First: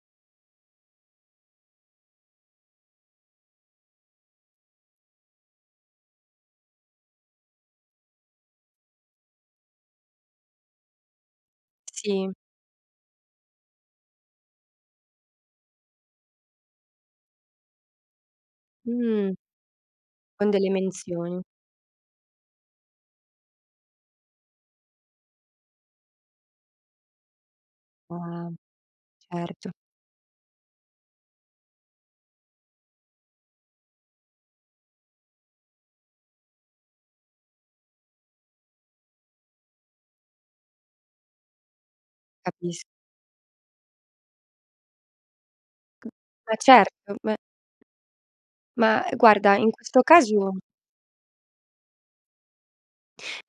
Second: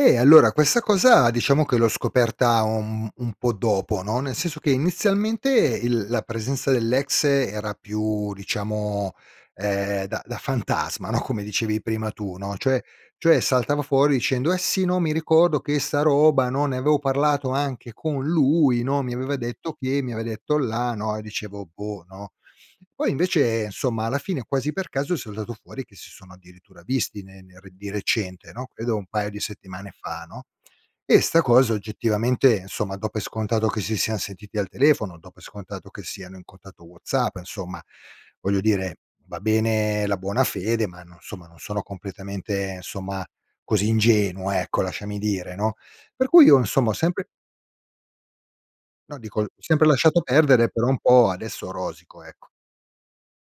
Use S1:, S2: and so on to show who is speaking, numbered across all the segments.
S1: Eh, allora questa cosa diciamo che l'ho scoperta un un po' dopo, no, nel senso che inizialmente il la presenza dell'ex era più, diciamo, ehm, da da fantasma, no, come dicevi prima
S2: Sì.
S1: tu, no, cioè cioè saltava fuori dicendo: "Eh sì, no, mi ricordo che 'sta roba, no, ne avevo parlato anche con lui, no, mi
S2: Mh.
S1: aveva detto che, mi aveva
S2: Con
S1: detto
S2: delle
S1: là" no. E
S2: menzioni.
S1: dicevo: "Boh", no. Poi invece, insomma alla fine quasi per caso è saltato fuori che si sono addirittura visti ne ner di
S2: Ah.
S1: recente, no, credo un paio di
S2: Certo.
S1: settimane fa, no? E 'sta cosa oggettivamente, insomma, do per scontato che si sian sentiti al telefono, do per scontato che siano in contatto WhatsApp, insomma, voglio dire, va bene la buona fede, ma no insomma non sono completamente,
S2: Capis
S1: insomma, così ingenuo, ecco, lasciami dire, no.
S2: [unintelligible]
S1: Per cui
S2: ma
S1: io insomma ho
S2: certo,
S1: sempre
S2: beh. Mah,
S1: No dico, ho
S2: guarda, in
S1: sempre
S2: questo
S1: lasciato
S2: caso
S1: perdere, per un po' adesso rosico, ecco.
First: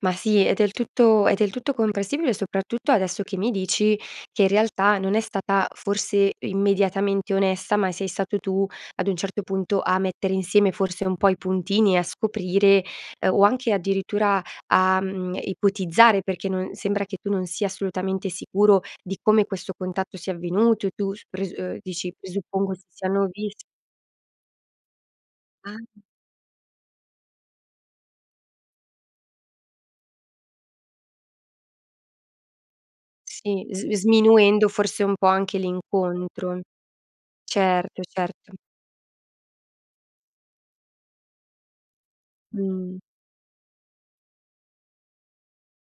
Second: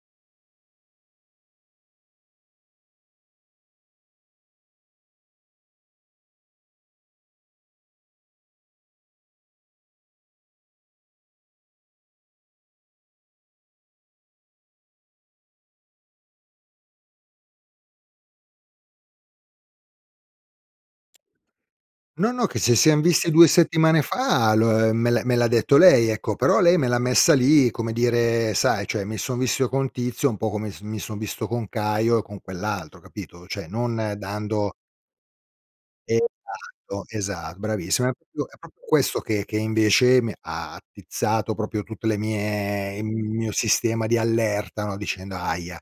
S2: Ma sì, è del tutto è del tutto compressibile, soprattutto adesso che mi dici che in realtà non è stata forse immediatamente onesta, ma sei stato tu ad un certo punto a mettere insieme forse un po' i puntini, a scoprire o anche addirittura a, mhmm, ipotizzare, perché no sembra che tu non sia assolutamente sicuro di come questo contatto sia avvenuto. E tu s pres ehm, dici:
S1: No, no, che
S2: "Presuppongo
S1: si
S2: si
S1: sian
S2: siano
S1: visti 2
S2: vis"
S1: settimane fa, lo me l'ha me l'ha detto
S2: Ah.
S1: lei, ecco, però lei me l'ha messa lì, come dire, sai, cioè mi son visto con Tizio, un po' come s mi son visto con Caio e con quell'altro, capito?
S2: Sì,
S1: Cioè,
S2: s
S1: non
S2: sminuendo
S1: dando
S2: forse un po' anche l'incontro.
S1: Esatto, esa
S2: Certo,
S1: bravissimo, è proprio
S2: certo.
S1: è proprio questo che che invece mi ha attizzato proprio tutte le mie
S2: Mh.
S1: il mio sistema di allerta, no, dicendo: "Ahia!"